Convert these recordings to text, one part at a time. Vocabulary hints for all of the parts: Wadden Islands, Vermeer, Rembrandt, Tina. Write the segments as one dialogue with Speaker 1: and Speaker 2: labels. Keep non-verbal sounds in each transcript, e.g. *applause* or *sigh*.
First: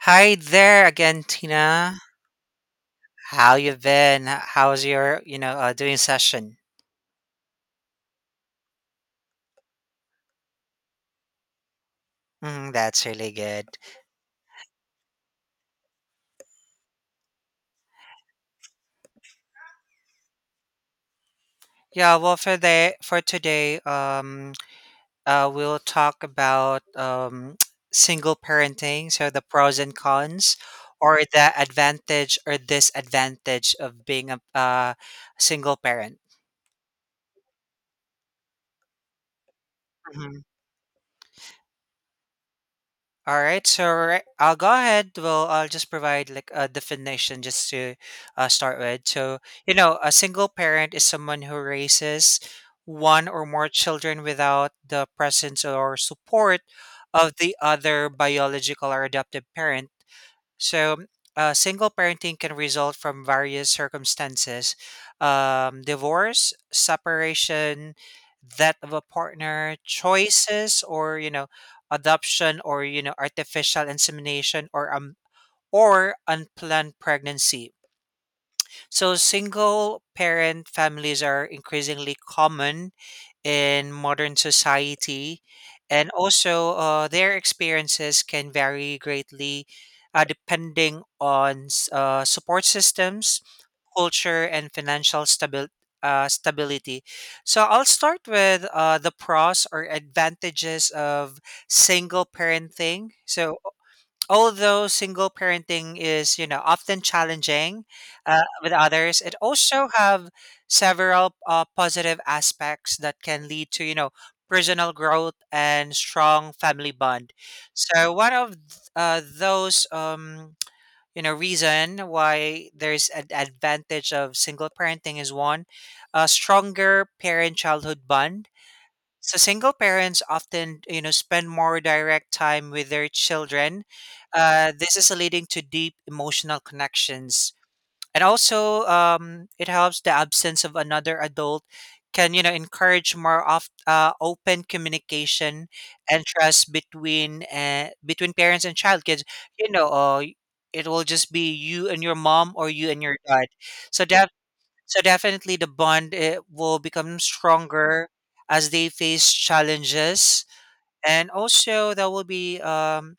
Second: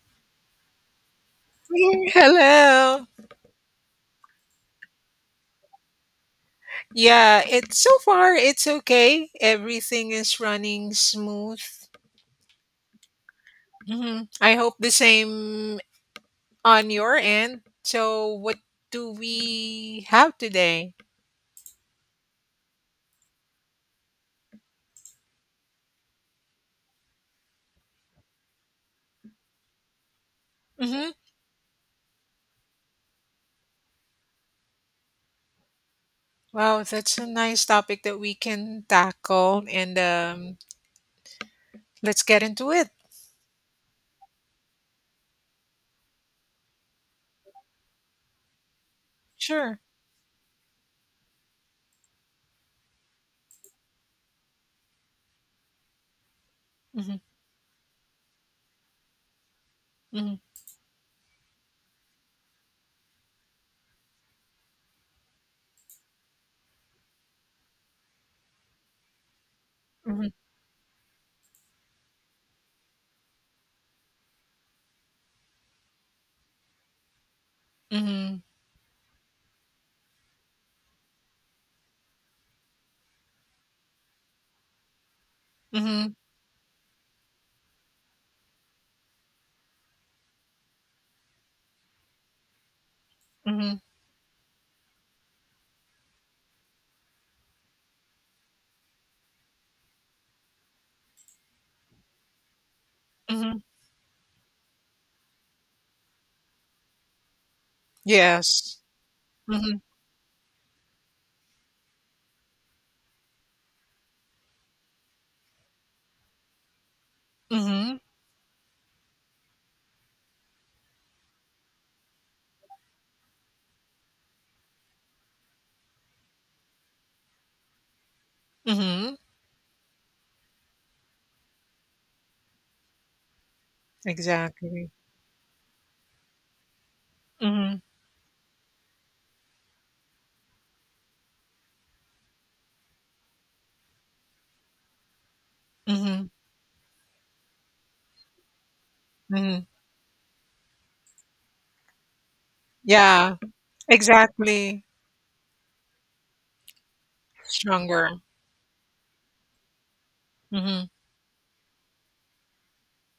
Speaker 1: Hi there again, Tina.
Speaker 2: *laughs* Hello.
Speaker 1: How you been? How's your, doing session?
Speaker 2: Yeah, it so far it's okay. Everything is running smooth.
Speaker 1: Mm, that's really good.
Speaker 2: Hmm. I hope the same on your end. So, what do we have today?
Speaker 1: Well, for today, we'll talk about *tsk* single parenting, so the pros and cons,
Speaker 2: Hmm.
Speaker 1: or the advantage or disadvantage of being a single parent.
Speaker 2: Wow, that's a nice topic that we can tackle, and
Speaker 1: Mm-hmm.
Speaker 2: let's get into it.
Speaker 1: All right, so right, I'll go ahead. Well, I'll just provide like a definition just to start with.
Speaker 2: Sure.
Speaker 1: A single parent is someone who raises one or more children without the presence or support
Speaker 2: Hmm.
Speaker 1: of the other biological or adoptive parent.
Speaker 2: Hmm.
Speaker 1: So, single parenting can result from various circumstances, divorce, separation, death of a partner,
Speaker 2: Hmm.
Speaker 1: choices, or, adoption or, artificial insemination, or, unplanned pregnancy.
Speaker 2: Hmm.
Speaker 1: So, single parent families are increasingly common in modern society. And
Speaker 2: Hmm.
Speaker 1: also, their experiences can vary greatly depending on support systems,
Speaker 2: Hmm.
Speaker 1: culture, and stability. So, I'll start with the pros or advantages of single parenting. So,
Speaker 2: Hmm.
Speaker 1: although single parenting is, you know, often challenging with
Speaker 2: Yes.
Speaker 1: others, it
Speaker 2: Hmm.
Speaker 1: also have several positive aspects that can lead to, you know, personal growth and strong family bond.
Speaker 2: Hmm.
Speaker 1: So one of those reason why there's an advantage of single parenting is one, a stronger parent-childhood bond,
Speaker 2: Hmm.
Speaker 1: so single parents often, you know, spend more direct time with their children. Uh,
Speaker 2: Exactly.
Speaker 1: this is leading to deep emotional connections,
Speaker 2: Mm-hmm.
Speaker 1: and also it helps the absence of another adult can, you know, encourage more of open communication and
Speaker 2: Mm-hmm.
Speaker 1: trust between between parents and child. Kids, you
Speaker 2: Mm-hmm.
Speaker 1: know, it will just be you and your mom or you and your
Speaker 2: Yeah,
Speaker 1: dad. So that
Speaker 2: exactly.
Speaker 1: so definitely the bond, eh, will become stronger
Speaker 2: Stronger.
Speaker 1: as they face challenges,
Speaker 2: Mhm.
Speaker 1: and also there will be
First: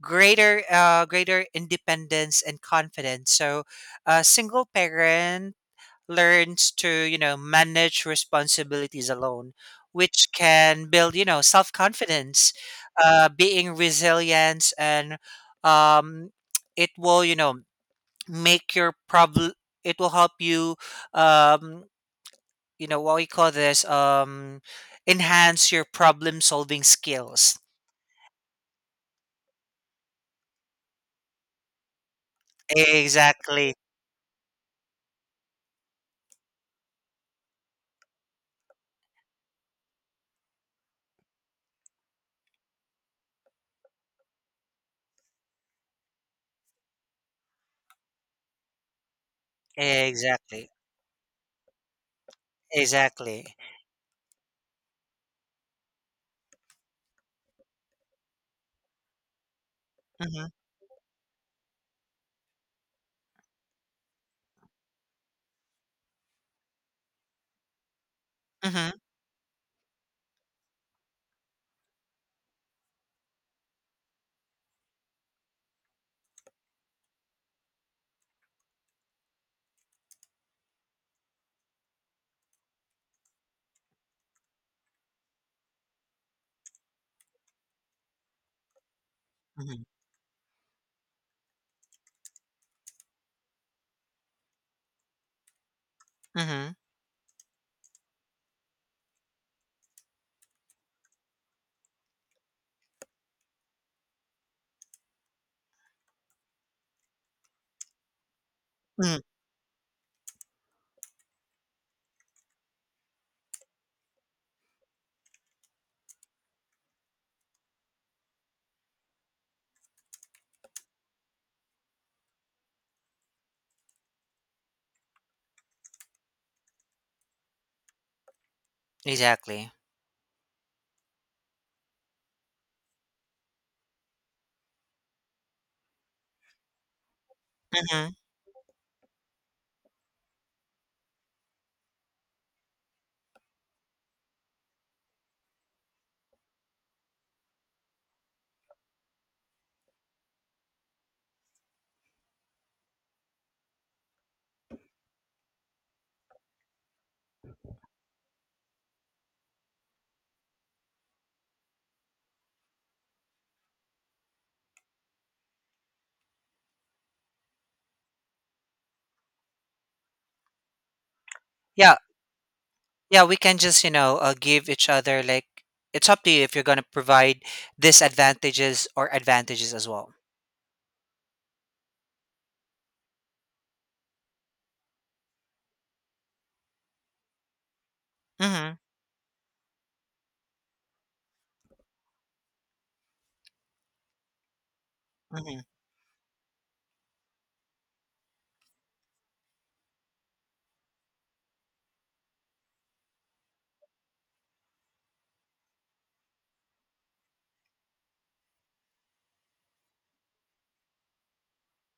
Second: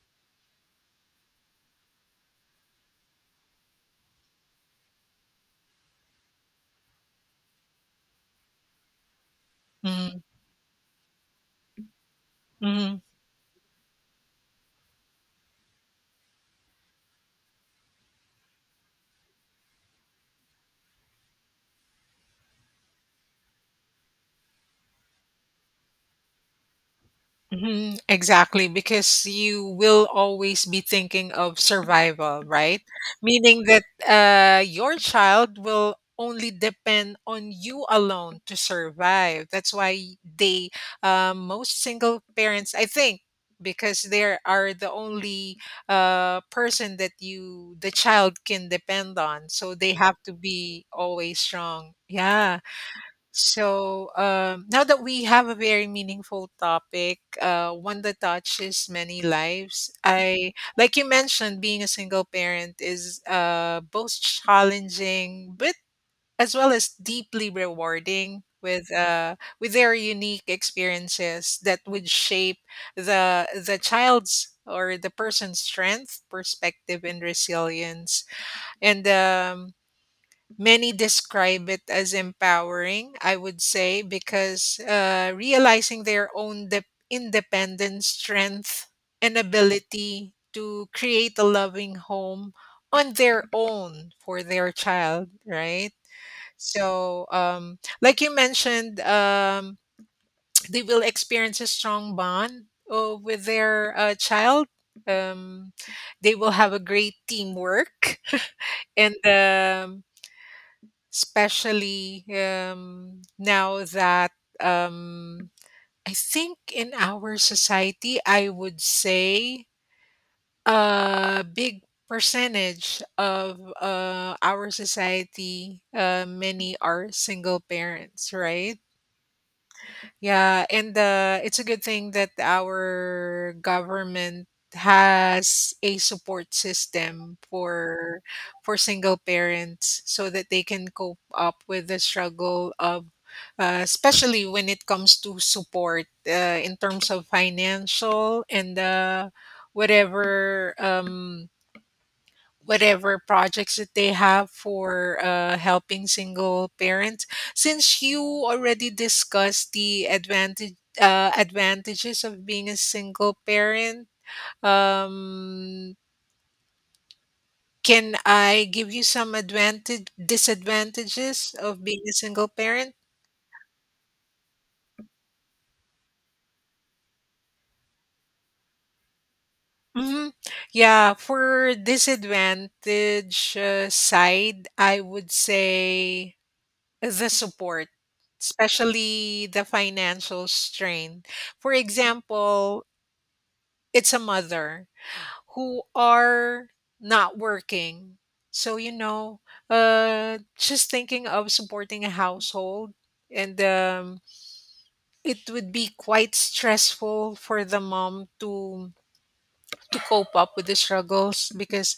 Speaker 1: greater greater independence and confidence. So a single parent learns to, you know, manage responsibilities alone,
Speaker 2: Mhm.
Speaker 1: which can build, you know, self-confidence,
Speaker 2: Mhm.
Speaker 1: being resilience, and um, it will, you know, make your problem, it will help you, um, you know what we call this enhance your problem solving skills.
Speaker 2: Mhm. Exactly, because you will always be thinking of survival, right? Meaning
Speaker 1: Exactly.
Speaker 2: that your child will only depend on you alone to survive. That's why they, most single parents, I think, because they are the only person that you, the child can depend on. So they have to
Speaker 1: Exactly.
Speaker 2: be always strong. Yeah.
Speaker 1: Exactly.
Speaker 2: So, now that we have a very meaningful topic, one that touches many lives,
Speaker 1: Mm-hmm.
Speaker 2: I, like you mentioned, being a single parent is both challenging, but as well as deeply rewarding
Speaker 1: Mm-hmm.
Speaker 2: with their unique experiences that would shape the child's or the person's strength, perspective, and resilience. And many describe it as empowering, I would say, because realizing their own independence, strength, and
Speaker 1: Mm-hmm.
Speaker 2: ability to create a loving home on their own for their child, right?
Speaker 1: Hmm.
Speaker 2: So, like you mentioned, *tsk* they will experience a strong bond with their child. Um, they will have a great teamwork *laughs* and
Speaker 1: Mm.
Speaker 2: especially now that um, I think in our society, I would say a big percentage of our society, many are single parents, right?
Speaker 1: Exactly.
Speaker 2: Yeah, and it's a good thing that our government has a support system
Speaker 1: Mm-hmm.
Speaker 2: for single parents so that they can cope up with the struggle of especially when it comes to support in terms of financial and whatever whatever projects that they have for helping single parents. Since you already discussed the advantage advantages of being a single parent, um, can I give you some advantage disadvantages of
Speaker 1: Yeah,
Speaker 2: being a single parent?
Speaker 1: yeah, we can just, you know, give each other like, it's up to you if you're going to provide disadvantages or advantages as well.
Speaker 2: Hmm. Yeah, for disadvantage side, I would say the support,
Speaker 1: Mm-hmm.
Speaker 2: especially the financial strain. For example, it's a mother
Speaker 1: Mm-hmm.
Speaker 2: who are not working. So, you know, just thinking of supporting a household and it would be quite stressful for the mom to cope up with the struggles because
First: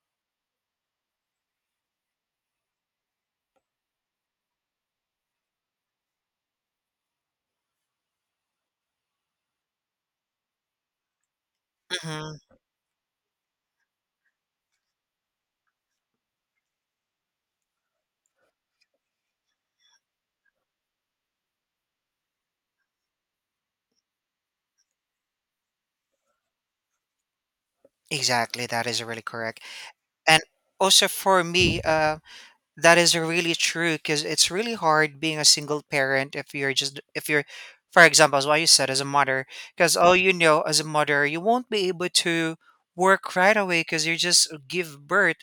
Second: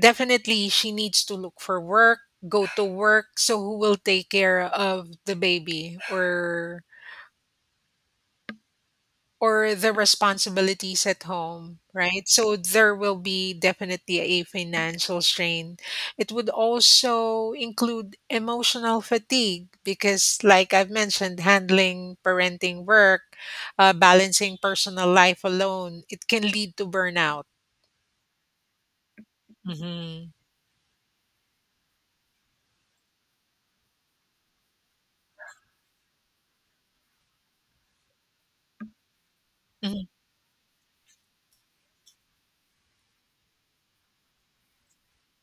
Speaker 2: definitely she needs to look for work go to work so who will take care of the baby or the responsibilities at home, right?
Speaker 1: Mm-hmm.
Speaker 2: So there will be definitely a financial strain. It would also include emotional fatigue because, like I've mentioned, handling parenting work, balancing personal life alone, it can lead to burnout.
Speaker 1: Exactly, that is really correct.
Speaker 2: Mm-hmm.
Speaker 1: And also for me, uh, that is really true because it's really hard being a single parent if you're just if you're, for example, as what you said, as a mother, because
Speaker 2: Hmm.
Speaker 1: all you know, as a mother, you won't be able to work right away because you just give birth,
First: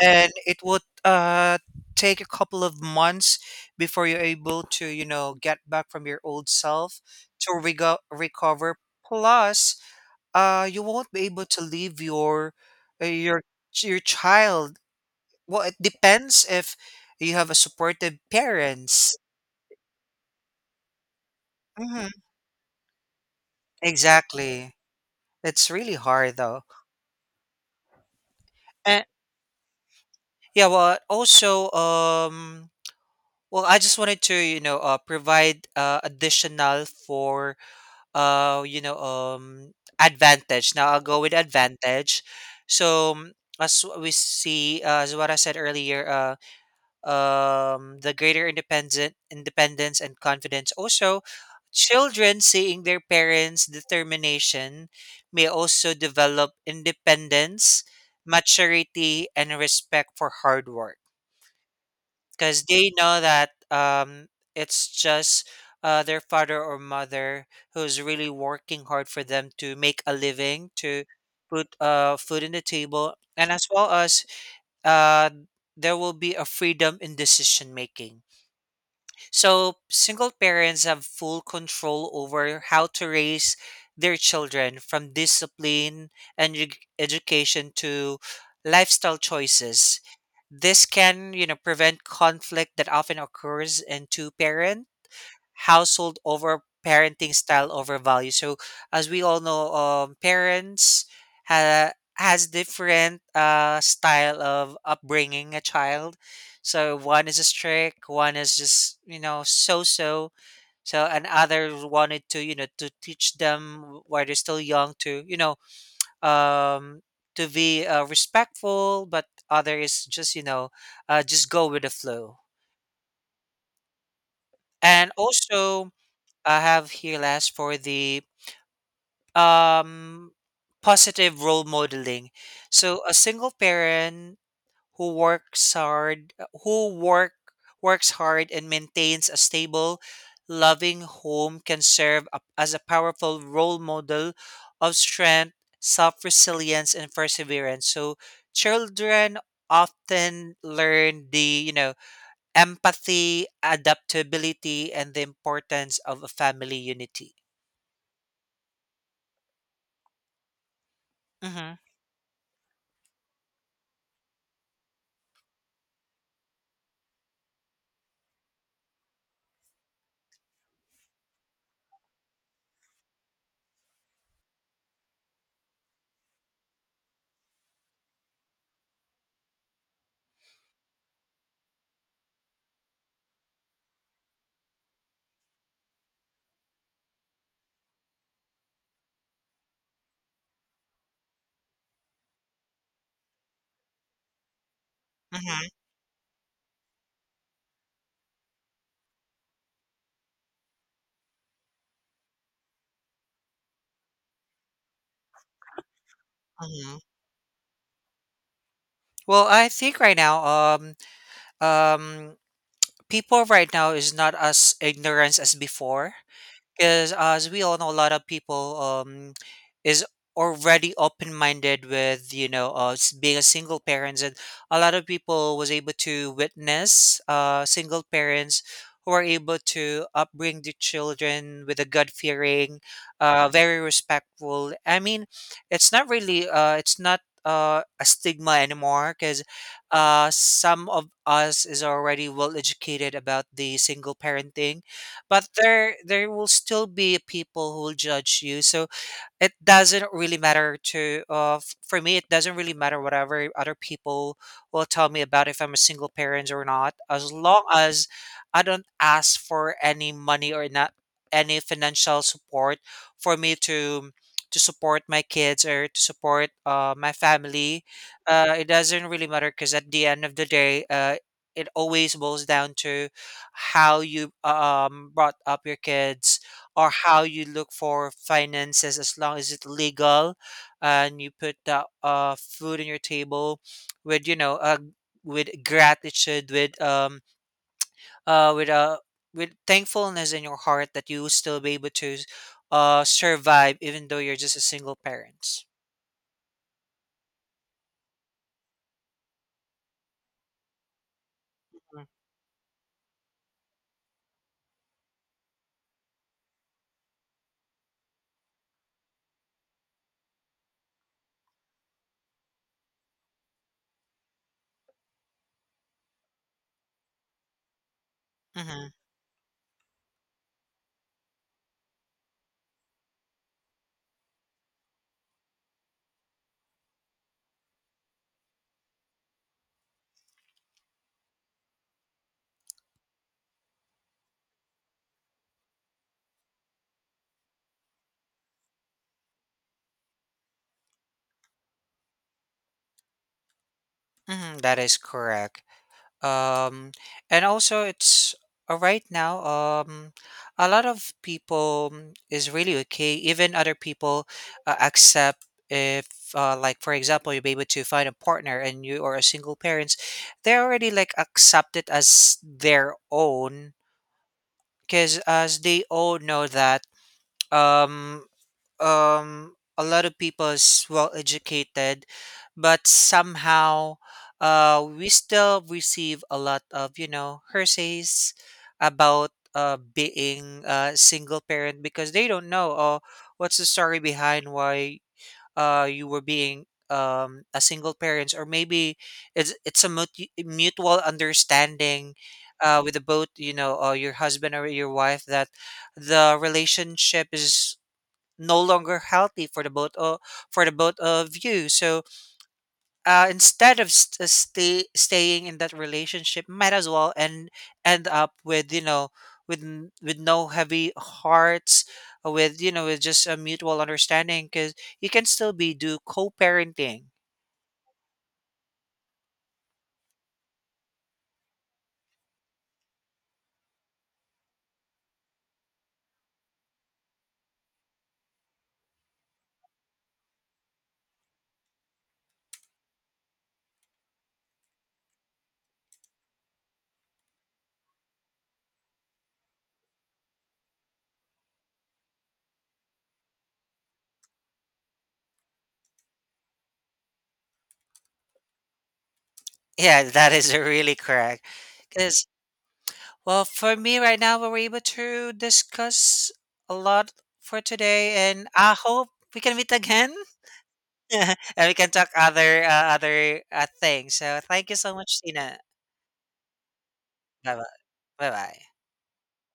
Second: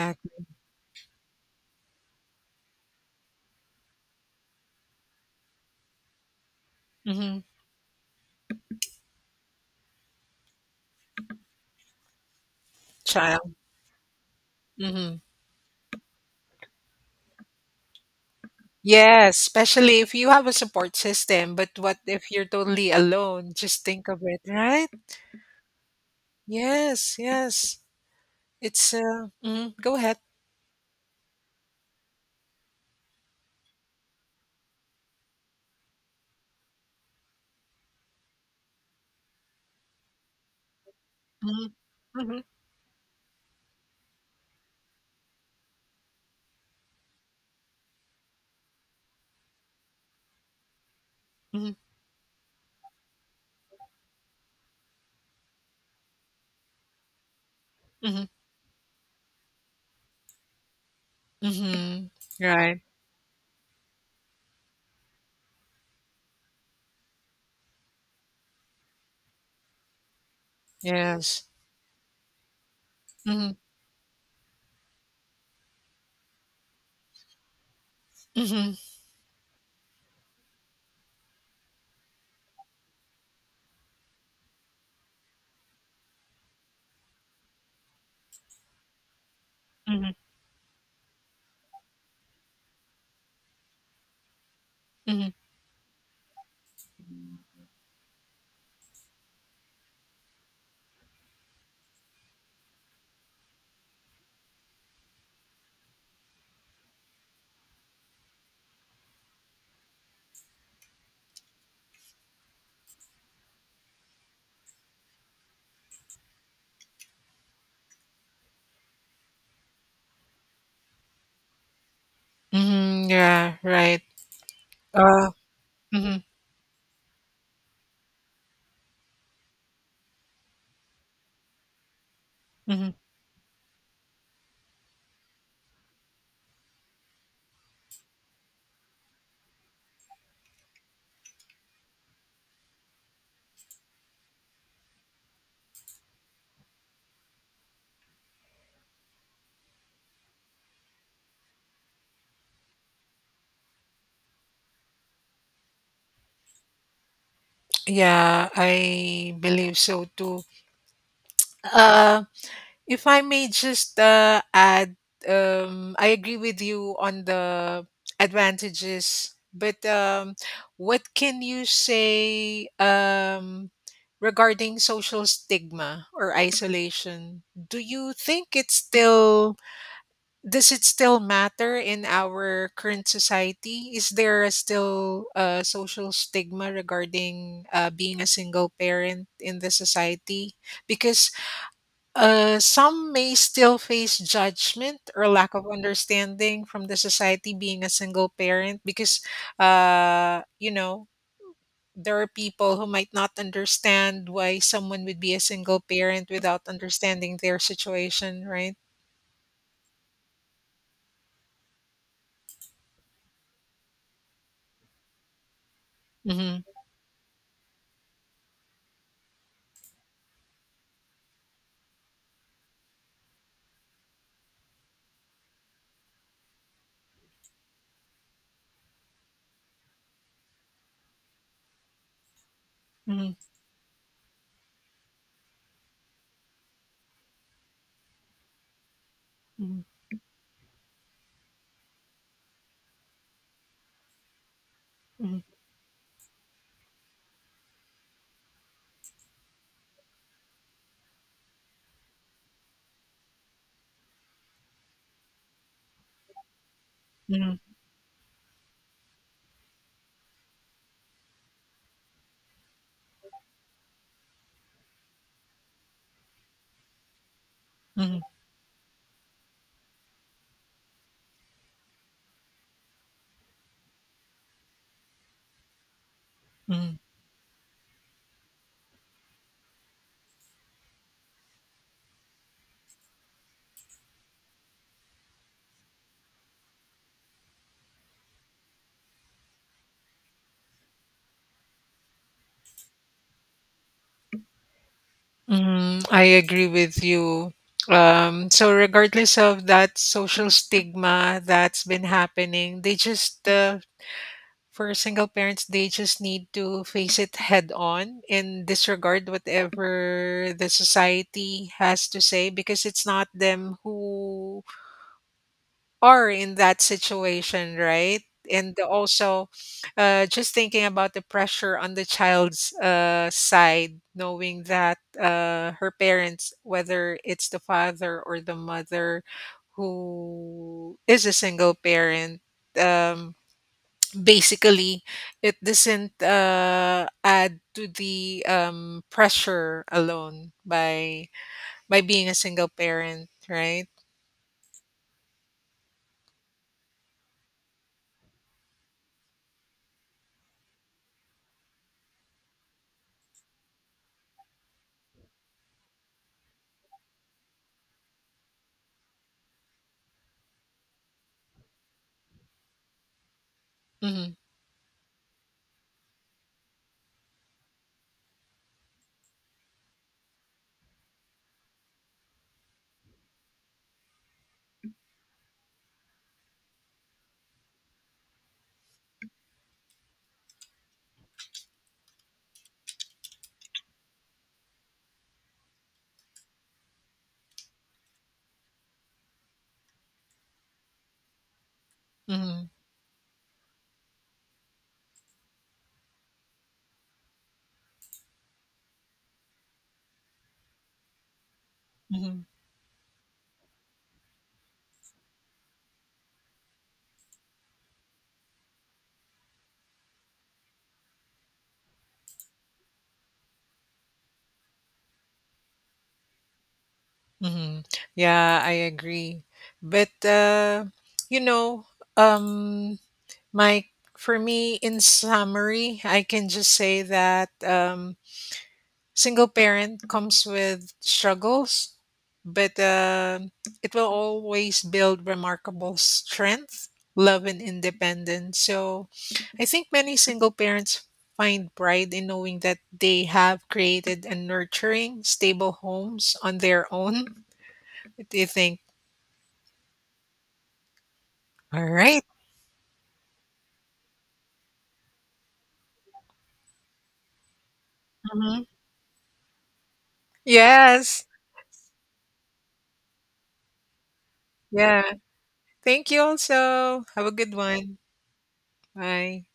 Speaker 1: and it would take a couple of months before you're able to, you know, get back from your old self
Speaker 2: Hmm.
Speaker 1: to recover. Plus, you won't be able to leave your uh, your
Speaker 2: Child.
Speaker 1: your child.
Speaker 2: Hmm.
Speaker 1: Well, it depends if you have a supportive parents.
Speaker 2: Yes, especially if you have a support system, but what
Speaker 1: Mhm,
Speaker 2: if you're totally alone? Just think of it,
Speaker 1: exactly.
Speaker 2: right?
Speaker 1: It's really hard though.
Speaker 2: Yes, yes. It's,
Speaker 1: And
Speaker 2: mhm, go ahead.
Speaker 1: yeah, well, also, well, I just wanted to, you know, provide additional for, uh, you know, um, advantage. Now I'll go with
Speaker 2: Mhm.
Speaker 1: advantage.
Speaker 2: Mhm.
Speaker 1: So as we see, as what I said earlier, uh, the greater independent independence and confidence. Also,
Speaker 2: Mhm.
Speaker 1: children seeing their parents' determination may also develop independence,
Speaker 2: Mhm.
Speaker 1: maturity, and respect for hard work,
Speaker 2: Mhm.
Speaker 1: because
Speaker 2: Right.
Speaker 1: they know that, it's just their father or mother who's really working hard for them to make a living, to
Speaker 2: Yes.
Speaker 1: put, food on the table, and
Speaker 2: Mhm.
Speaker 1: as well as, uh, there will be a freedom in decision making.
Speaker 2: Mhm.
Speaker 1: So, single parents have full control over how to raise their children, from discipline and education to lifestyle choices.
Speaker 2: Mhm.
Speaker 1: This can, you know, prevent conflict that often occurs in two parents
Speaker 2: Mhm.
Speaker 1: household over parenting style, over value. So as we all know, parents has different, style of upbringing a child. So one is a strict, one is just, you know, so so. So and others wanted to, you know, to teach them while they're still young to, you know, um, to be, respectful, but other is just, you know, just go with the flow.
Speaker 2: Mhm. Yeah, right.
Speaker 1: And
Speaker 2: Uh,
Speaker 1: also,
Speaker 2: mhm,
Speaker 1: I have here last for the, um positive role modeling.
Speaker 2: mhm.
Speaker 1: So a single parent who works hard, who works hard and maintains a stable, loving home can serve as a powerful role model of strength, self-resilience, and perseverance. So children often learn the, you know, empathy, adaptability, and the importance of a family unity.
Speaker 2: Yeah, I believe so too.
Speaker 1: Mm-hmm.
Speaker 2: Uh, if I may just add, I agree with you on the advantages, but what can you say regarding social stigma or isolation? Do you think it's still does it still matter in our current society? Is there a still a social stigma regarding being a single parent in the society? Because some may still face judgment or lack of understanding from the society being a single parent because, you know, there are people who might not understand why someone would be a single parent without
Speaker 1: Mm-hmm.
Speaker 2: understanding their situation, right?
Speaker 1: Well, I think right now, um, people right now is not as ignorant as before,
Speaker 2: Mm-hmm.
Speaker 1: because as we all know, a lot of people, um, is already open-minded with, you know, being a single parents, and a lot of people was able to witness, uh, single parents who are able to upbring the children with a god fearing,
Speaker 2: Mm-hmm.
Speaker 1: uh, very respectful, I mean, it's not really, uh, it's not, a stigma anymore, because,
Speaker 2: Mm-hmm.
Speaker 1: some of us is already well educated about the single parenting. But there will still be people who will judge you. So it doesn't really matter to, for me, it doesn't really matter whatever other people will tell me about if I'm a single parent or not, as long
Speaker 2: Mm-hmm.
Speaker 1: as I don't ask for any money or not any financial support for me to support my kids or to support, my family.
Speaker 2: Mm-hmm.
Speaker 1: Uh, it doesn't really matter, because at the end of the day, it always boils down to how you, brought up your kids, or how you look for finances, as long as it's legal and you put the, food on your table with, you know, with gratitude, with, uh with uh with thankfulness in your heart, that you will still be able to, uh, survive, even though you're just a single parent.
Speaker 2: Mm, I agree with you. So regardless of that social stigma that's
Speaker 1: Mhm.
Speaker 2: been happening, they just for single parents, they just need to face it head on and disregard whatever the society has to say because it's not them who are in that situation, right? And
Speaker 1: Mm-hmm.
Speaker 2: also, just thinking about the pressure on the child's side, knowing that her parents, whether it's the father or the mother who is a single parent, um, basically, it doesn't add to the pressure alone by being a single parent, right?
Speaker 1: Mm-hmm. That is correct. Um, and also it's, right now, um, a lot of people, mm, is really okay, even other people, accept if, like, for example, you'll be able to find a partner and you are a single parents, they already like accepted as their own.
Speaker 2: Mm-hmm.
Speaker 1: Because as they all know that, um um, a lot of people is well educated, but somehow, uh, we still receive a lot of, you know, hersays about, uh, being a single parent, because they don't know, oh, what's the story behind why, uh, you were being, um, a single parent. Or maybe it's a mutual understanding,
Speaker 2: Mm-hmm.
Speaker 1: uh, with the both, you know, your husband or your wife, that the relationship is no longer healthy for the both of, for the both of you. So,
Speaker 2: Mm-hmm.
Speaker 1: instead of staying in that relationship, might as well end, end up with, you know, with no heavy hearts, with, you know, with just a mutual understanding, because you can still be do co-parenting.
Speaker 2: Mm-hmm. Yeah, I agree. But you know, um, my for me, in summary, I can just say that single parent comes with struggles, but it will always build remarkable strength, love, and independence. So I think many single parents find pride in knowing that they have created and nurturing stable homes on their own. What do you think?
Speaker 1: Yeah, *laughs* that is really correct.
Speaker 2: All right.
Speaker 1: Because, well, for me right now, we were able to discuss a lot for today, and
Speaker 2: Mm-hmm.
Speaker 1: I hope we can meet again. *laughs*
Speaker 2: Yes.
Speaker 1: And we can talk other, other, things. So thank you so
Speaker 2: Yeah.
Speaker 1: much, Tina.
Speaker 2: Thank you also. Have a good
Speaker 1: Bye bye.
Speaker 2: one.
Speaker 1: Bye.
Speaker 2: Bye.